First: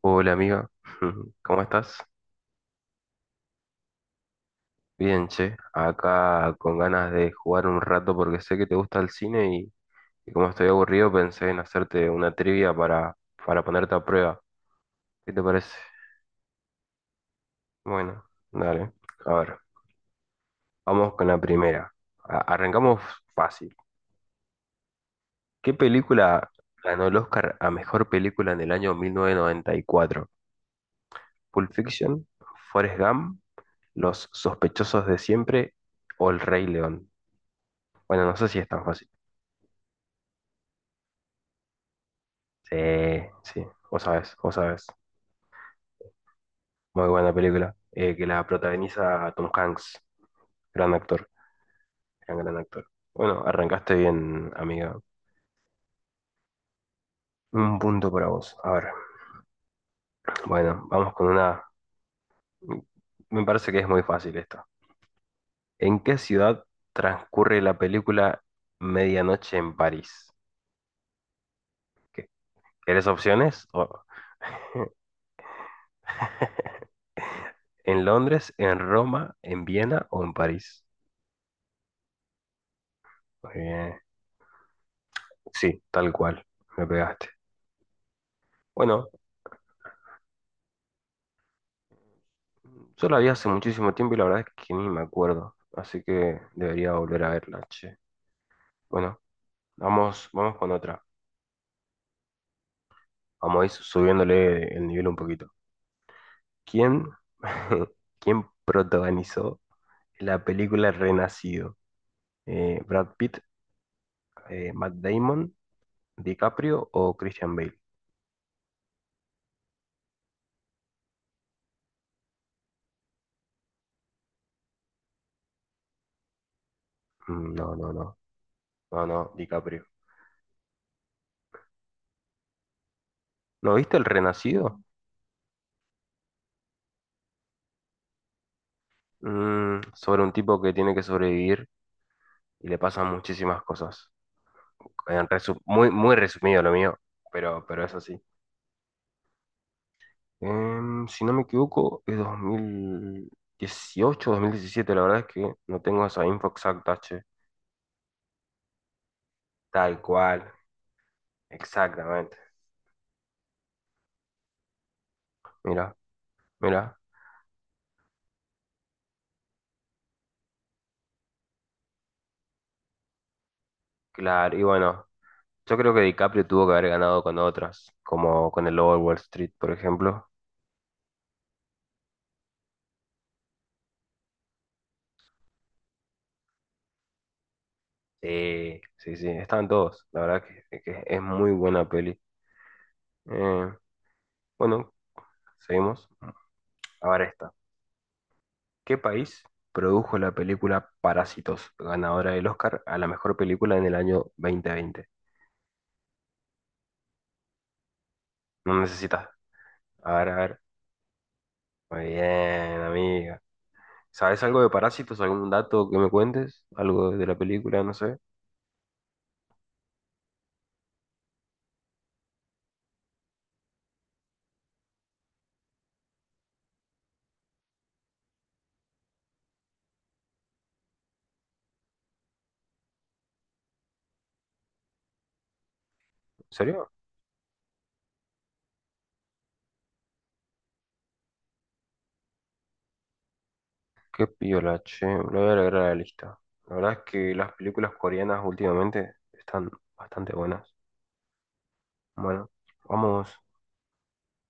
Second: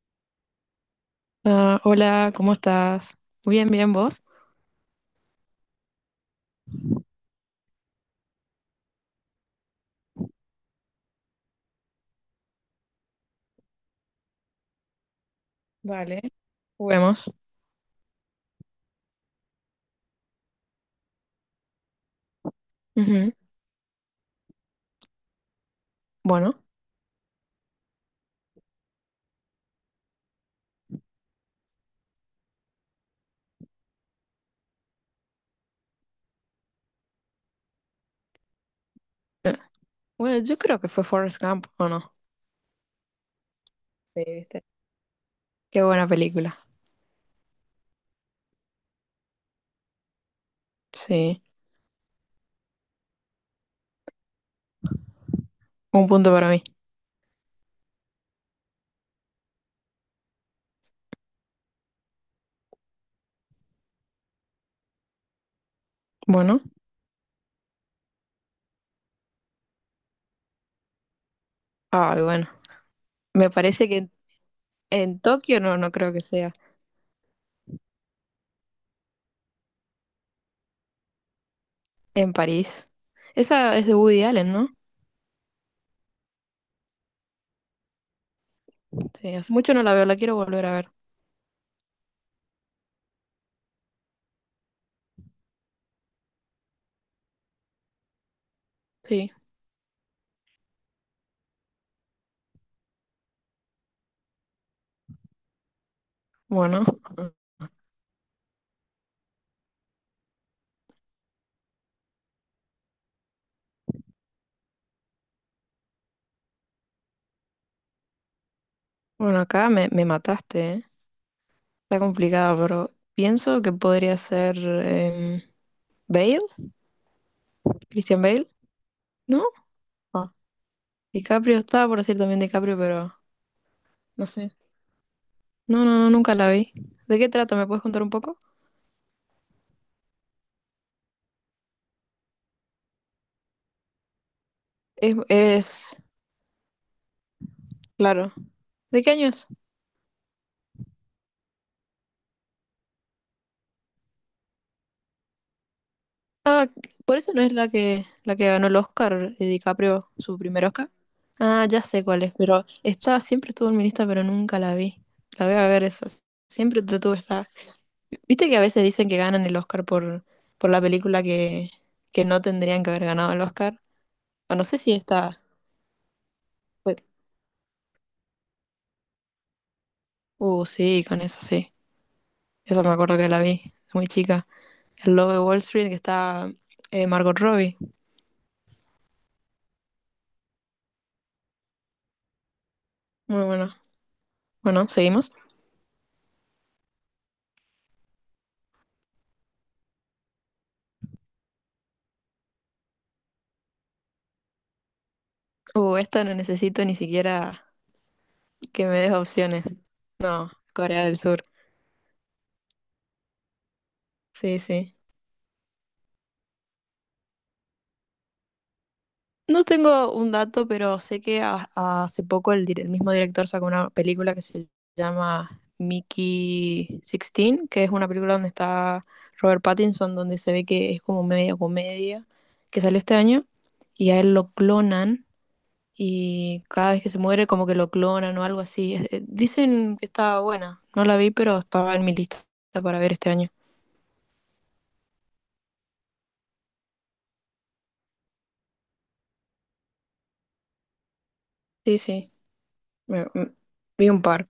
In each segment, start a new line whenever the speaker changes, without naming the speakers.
Hola amiga, ¿cómo
Ah,
estás?
hola, ¿cómo estás? Bien, bien, ¿vos?
Bien, che, acá con ganas de jugar un rato porque sé que te gusta el cine y como estoy aburrido pensé en hacerte una trivia para ponerte a prueba. ¿Qué te parece?
Dale, juguemos.
Bueno, dale. A ver, vamos con la primera. Arrancamos
Ujú.
fácil. ¿Qué película
Bueno,
ganó el Oscar a mejor película en el año 1994? ¿Pulp Fiction? ¿Forrest Gump? ¿Los sospechosos de siempre? ¿O El Rey León? Bueno, no sé si es tan fácil.
bueno, yo creo que fue Forrest Gump, ¿o no?
Sí, sí, vos
Sí,
sabés, vos
¿viste?
sabés.
Qué buena película.
Muy buena película. Que la protagoniza Tom Hanks, gran actor,
Sí,
gran actor. Bueno, arrancaste bien, amiga.
un punto para mí.
Un punto para vos. A ver, bueno, vamos con una... Me parece que es muy fácil esta. ¿En qué
Bueno,
ciudad transcurre la película Medianoche en París?
ay,
¿Qué?
bueno.
¿Querés
Me
opciones?
parece que en Tokio no, no creo que sea.
¿En Londres, en Roma, en Viena o en París?
En París.
Muy
Esa es de
bien.
Woody Allen, ¿no?
Sí, tal cual. Me pegaste. Bueno,
Sí, hace mucho no la veo, la quiero volver a ver.
yo la vi hace muchísimo tiempo y la verdad es que ni me acuerdo, así que debería volver a verla, che. Bueno,
Sí,
vamos con otra. Vamos a ir subiéndole el nivel un poquito.
bueno.
¿Quién, quién protagonizó la película Renacido? ¿Brad Pitt, Matt Damon, DiCaprio o Christian Bale?
Bueno, acá me mataste, ¿eh? Está complicado, pero pienso que podría ser Bale,
No, no, no,
Christian Bale,
no,
¿no?
DiCaprio.
Ah, DiCaprio estaba por decir también DiCaprio, pero
¿No viste el
no sé.
Renacido?
No, no, no, nunca la vi. ¿De qué trata? ¿Me puedes contar un poco?
Sobre un tipo que tiene que sobrevivir y le pasan muchísimas cosas.
Es,
Muy,
es,
muy resumido lo mío, pero es así.
claro. ¿De qué año es?
Si no me equivoco, es 2018, 2017, la verdad es que no tengo esa info
Ah,
exacta,
por
che.
eso no es la que ganó el Oscar,
Tal
DiCaprio, su
cual,
primer Oscar. Ah, ya sé cuál es,
exactamente.
pero estaba, siempre estuvo en mi lista, pero nunca la vi. La voy a
Mira,
ver esa. Siempre
mira,
te tuve esta. Viste que a veces dicen que ganan el Oscar por la película que no tendrían que haber ganado el Oscar. O
claro, y
no sé si
bueno,
esta.
yo creo que DiCaprio tuvo que haber
fue-
ganado con otras, como con el Lobo de Wall Street, por ejemplo.
Sí, con eso sí. Esa me acuerdo que la vi, muy chica. El lobo de Wall Street, que está Margot Robbie.
Sí, sí, sí, estaban todos, la verdad que es muy buena peli.
Muy
Eh,
bueno. Bueno,
bueno,
seguimos.
seguimos. Ahora esta. ¿Qué país produjo la película Parásitos, ganadora del Oscar a la mejor película en el año 2020?
Esta no necesito ni siquiera
No
que me des
necesitas.
opciones.
A ver, a
No,
ver.
Corea del Sur.
Muy bien, amiga. ¿Sabes
Sí,
algo de
sí.
Parásitos? ¿Algún dato que me cuentes? ¿Algo de la película? No sé. ¿En
No tengo un dato, pero sé que hace poco el mismo director sacó una película que se llama Mickey 16, que es una película donde está Robert Pattinson, donde se ve que es como media comedia, que salió este año, y a él lo clonan y
serio?
cada vez que se muere como que lo clonan o algo así. Dicen que estaba buena, no la vi, pero estaba en mi lista para ver este año.
Qué piola, che. Lo voy a agregar a la lista. La verdad es que las películas coreanas últimamente están bastante buenas.
Sí, sí,
Bueno,
me-
vamos.
me- vi un par.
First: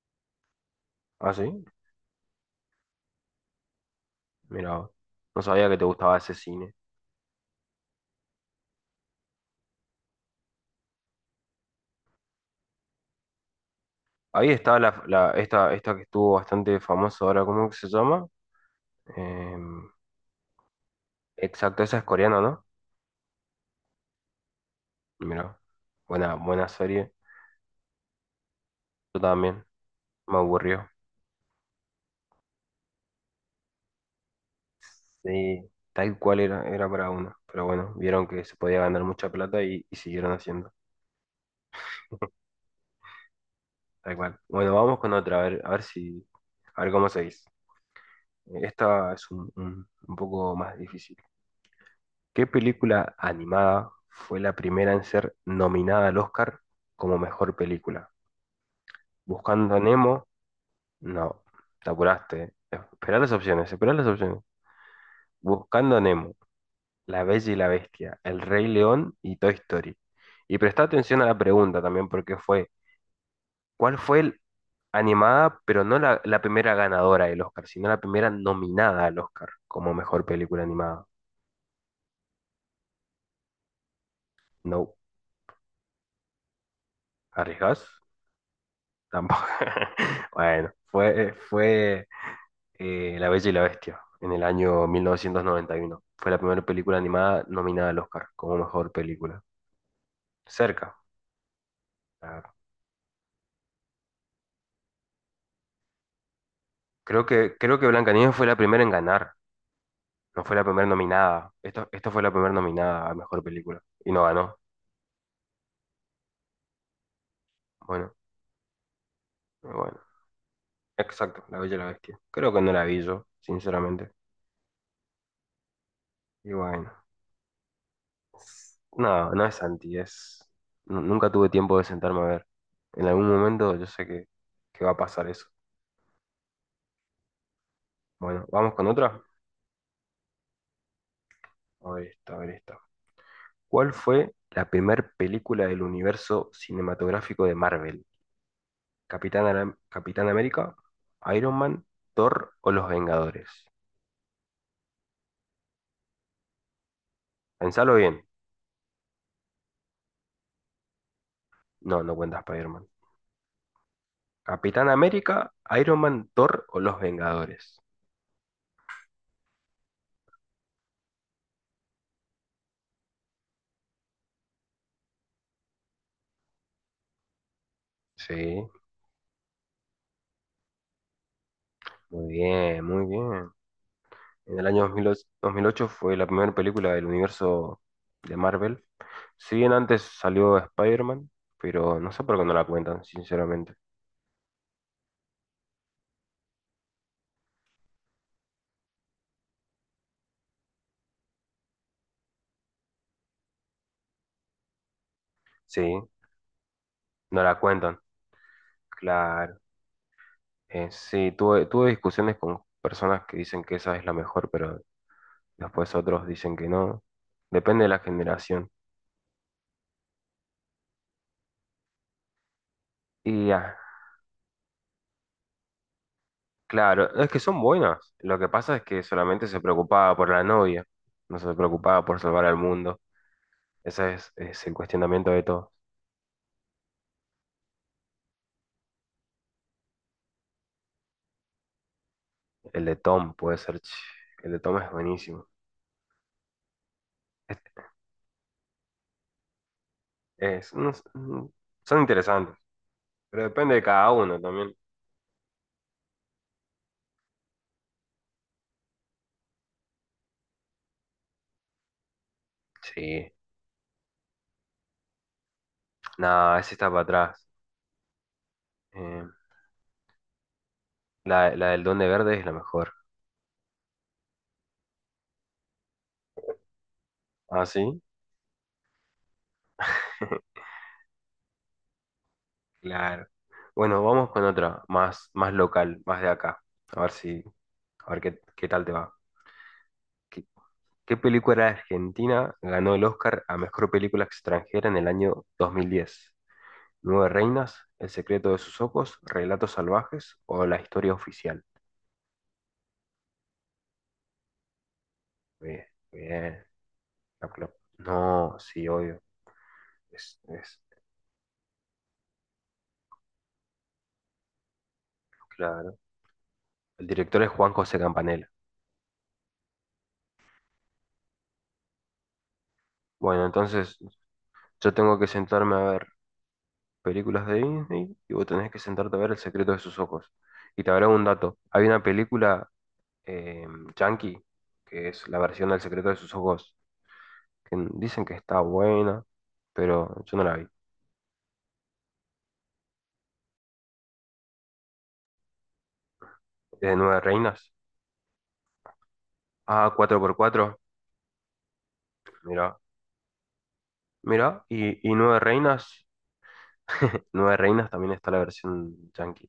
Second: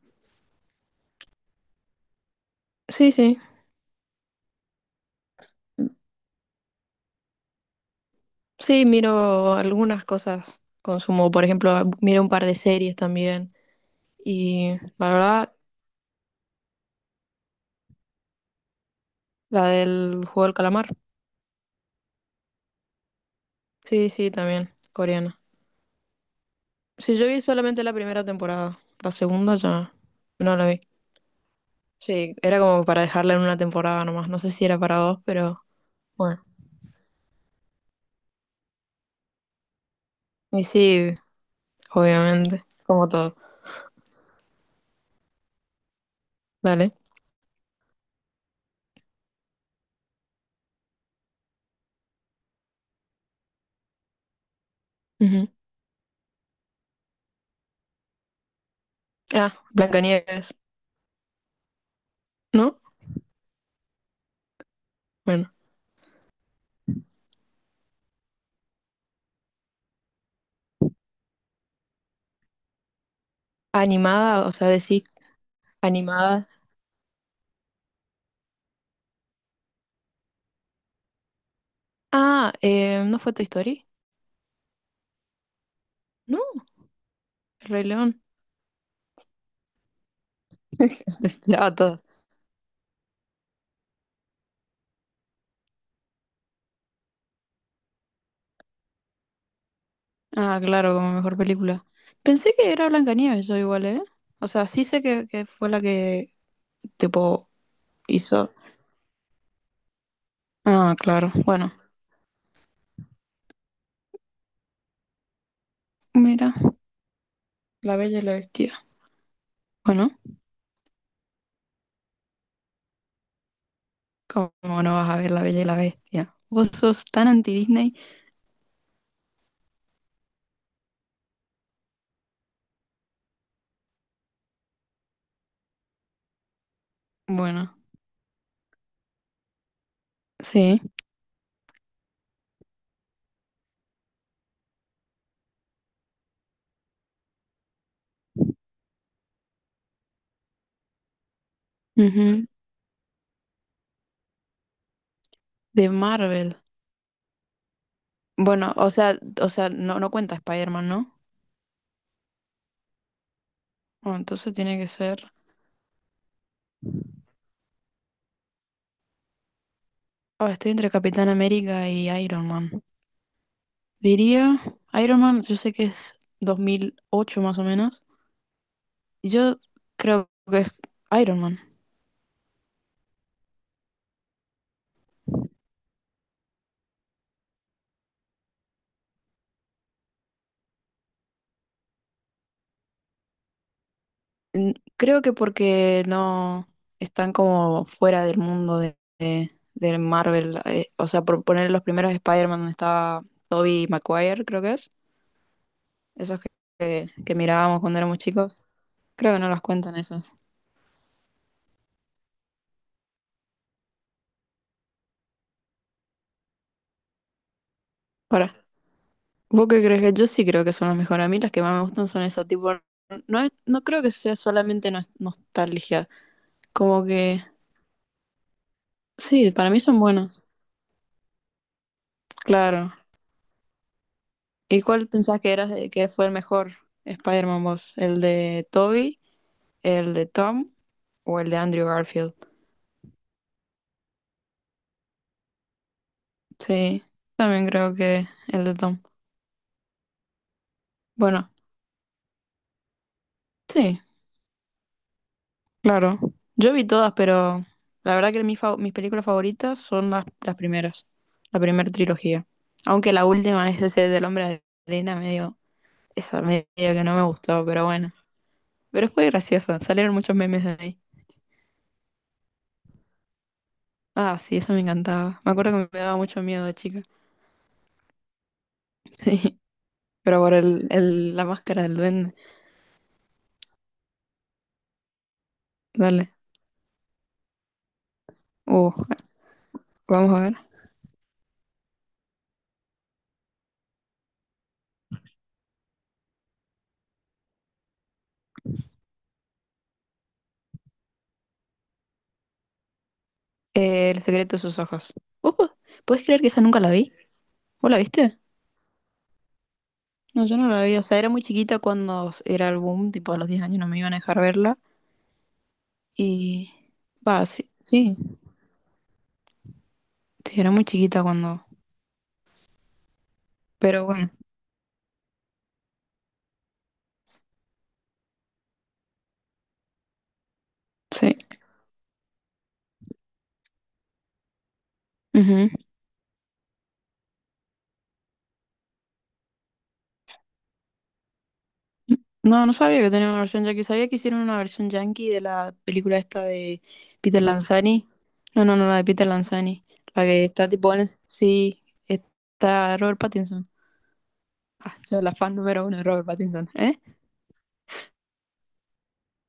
¿Ah, sí?
Sí, sí,
Mira, no sabía que te gustaba ese cine.
sí, miro algunas cosas, consumo, por ejemplo, miro un par de series también
Ahí
y
está
la verdad,
esta, esta que estuvo bastante famosa ahora, ¿cómo que se llama?
la
Em,
del juego del calamar.
exacto, esa es coreana, ¿no?
Sí, sí, también, coreana.
Mira, buena, buena serie.
Sí, yo vi solamente la primera temporada, la
Yo
segunda
también,
ya
me
no la vi.
aburrió.
Sí, era como para dejarla en una temporada nomás, no sé si era para dos, pero...
Sí, tal cual
bueno.
era, era para uno. Pero bueno, vieron que se podía ganar mucha plata y siguieron
Y
haciendo.
sí, obviamente, como todo.
Tal cual. Bueno, vamos con otra, a ver si, a ver
Dale.
cómo seguís. Esta es un poco más difícil. ¿Qué película animada fue la primera en ser
Ujú.
nominada al Oscar como mejor película?
Ah,
Buscando a Nemo,
Blancanieves,
no, te apuraste.
¿no?
Esperá las opciones, esperá las opciones.
Bueno,
Buscando a Nemo, La Bella y la Bestia, El Rey León y Toy Story. Y prestá atención a la pregunta también, porque fue, ¿cuál fue el-
animada, o sea, decir
animada, pero no la
animada.
primera ganadora del Oscar, sino la primera nominada al Oscar como mejor película animada?
Ah, ¿no fue Toy Story?
No,
No, El Rey
¿arriesgás?
León.
Tampoco. Bueno,
Ya,
fue
todas.
La Bella y la Bestia, en el año 1991. Fue la primera película animada nominada al Oscar como mejor película.
Ah, claro,
Cerca.
como mejor película.
Ah,
Pensé que era Blancanieves, yo igual, ¿eh? O sea, sí sé que fue la que, tipo,
Creo que Blancanieves fue
hizo.
la primera en ganar. No fue la primera
Ah, claro,
nominada.
bueno.
Esto fue la primera nominada a mejor película. Y no ganó.
Mira, La
Bueno,
Bella y la Bestia.
bueno.
Bueno,
Exacto, La Bella y la Bestia. Creo que no la vi yo, sinceramente.
¿cómo no vas a ver La Bella y la Bestia?
Y
Vos
bueno.
sos tan anti-Disney.
No, no es anti, es. Nunca tuve tiempo de sentarme a ver. En algún momento yo sé que va a pasar eso.
Bueno,
Bueno, ¿vamos con otra?
sí.
A ver esta, a ver esta. ¿Cuál fue la primer película del universo cinematográfico de Marvel? ¿Capitán América, Iron Man,
Ujú.
Thor o Los Vengadores?
De Marvel.
Pensalo bien.
Bueno, o sea, no, no cuenta Spider-Man, ¿no?
No, no cuenta Spider-Man.
Bueno, entonces tiene
¿Capitán
que ser.
América, Iron Man, Thor o Los Vengadores?
Ah, estoy entre Capitán América y Iron Man. Diría, Iron Man, yo sé que es 2008 más o menos.
Sí,
Yo creo que es Iron Man.
muy bien, muy bien. En el año 2008, 2008 fue la primera película del universo de Marvel. Si bien antes salió Spider-Man, pero no sé por qué no la cuentan, sinceramente.
Mm, Creo que porque no están como fuera del mundo de Marvel. O sea, por poner los primeros Spider-Man donde estaba Tobey Maguire, creo que es.
Sí,
Esos que, que
no la
mirábamos
cuentan.
cuando éramos chicos. Creo que no
Claro,
las cuentan esas.
sí, tuve discusiones con personas que dicen que esa es la mejor, pero después otros dicen que no. Depende de la
Ahora,
generación.
¿vos qué crees que yo sí creo que son las mejores? A mí las que más me gustan son esas, tipo, no,
Y ya,
no creo que sea solamente nostalgia, como
claro, es que
que
son buenas. Lo que pasa es que solamente
sí,
se
para mí son
preocupaba por la
buenas,
novia, no se preocupaba por salvar al
claro.
mundo. Es el
¿Y cuál
cuestionamiento
pensás
de
que era
todo.
que fue el mejor Spider-Man vos? ¿El de Toby, el de Tom o el de Andrew Garfield?
El de Tom puede ser, ch, el de Tom es buenísimo.
Sí,
Es,
también creo que el de Tom.
es- no s- mm,
Bueno,
Son interesantes, pero depende de
sí.
cada uno también.
Claro. Yo vi todas, pero la verdad que mis, mis películas favoritas son las primeras, la primera trilogía. Aunque la
Sí,
última es ese del Hombre de Arena, medio, esa
nada,
medio
ese está para
que no me
atrás.
gustó, pero bueno. Pero
Eh,
fue graciosa, salieron muchos memes de ahí.
La, la del Duende Verde es la mejor.
Ah, sí, eso me encantaba. Me acuerdo que me daba mucho miedo de chica.
¿Ah, sí?
Sí, pero por la máscara del duende.
Claro. Bueno, vamos con otra, más, más local, más de
Dale.
acá. A ver si, a ver qué, qué tal
Uh,
te va.
vamos a
¿Qué,
ver.
¿Qué película argentina ganó el Oscar a mejor película extranjera en el año 2010? ¿Nueve reinas? ¿El secreto de sus ojos? ¿Relatos salvajes? ¿O la historia oficial?
El secreto de sus ojos. Uh,
Bien,
¿Puedes creer que esa
bien.
nunca la vi?
La pro-
¿Vos la viste?
No, sí, obvio. Es,
No, yo no
es,
la vi, o sea, era muy chiquita cuando era el boom, tipo a los 10 años no me iban a dejar verla
claro.
y...
El director
Va,
es
sí,
Juan José
sí,
Campanella.
sí, era muy chiquita cuando...
Bueno, entonces
Pero bueno,
yo tengo que sentarme a ver películas de Disney y vos tenés que sentarte a ver El secreto de sus ojos. Y te habrá un
sí.
dato. Hay una película eh, Yankee, que es la
Ujú.
versión del secreto de sus ojos, que dicen que está buena, pero yo no la vi.
No, no sabía que tenía una versión yankee, sabía que hicieron una versión yankee de la película esta
¿Es
de
de Nueve
Peter
Reinas?
Lanzani. No, no, no, la de Peter Lanzani,
Ah, cuatro
la
por
que está
cuatro,
tipo en... Sí,
mira,
está Robert Pattinson.
mira.
Ah,
Y
yo la
Nueve
fan número uno de
Reinas,
Robert Pattinson, ¿eh?
Nueve Reinas también está la versión Yankee.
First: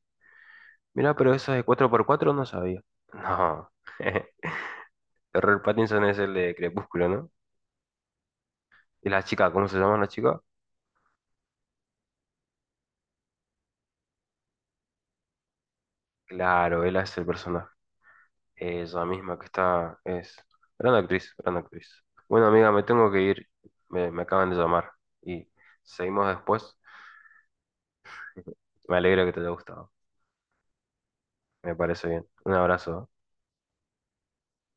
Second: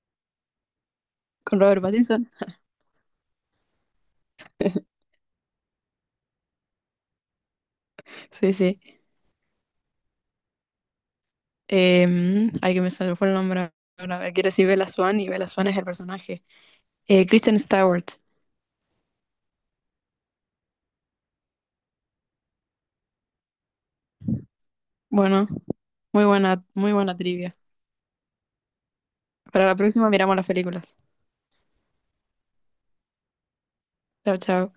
Mira, pero esa
Con
de
Robert
cuatro por
Pattinson.
cuatro no sabía. No. Robert Pattinson es el de Crepúsculo, ¿no?
Sí, sí.
¿Y la chica? ¿Cómo se llama la chica?
Ay, que me salió fue el nombre ahora. A ver, quiere decir Bella Swan y Bella Swan es el personaje.
Claro, ella es el
Kristen
personaje.
Stewart.
Ella misma que está, es gran actriz, gran actriz. Bueno, amiga, me tengo que ir. Me acaban de llamar.
Bueno,
Y seguimos después.
muy buena trivia.
Me alegra que te haya
Para la
gustado.
próxima miramos las películas.
Me parece bien. Un abrazo.
Chao, chao.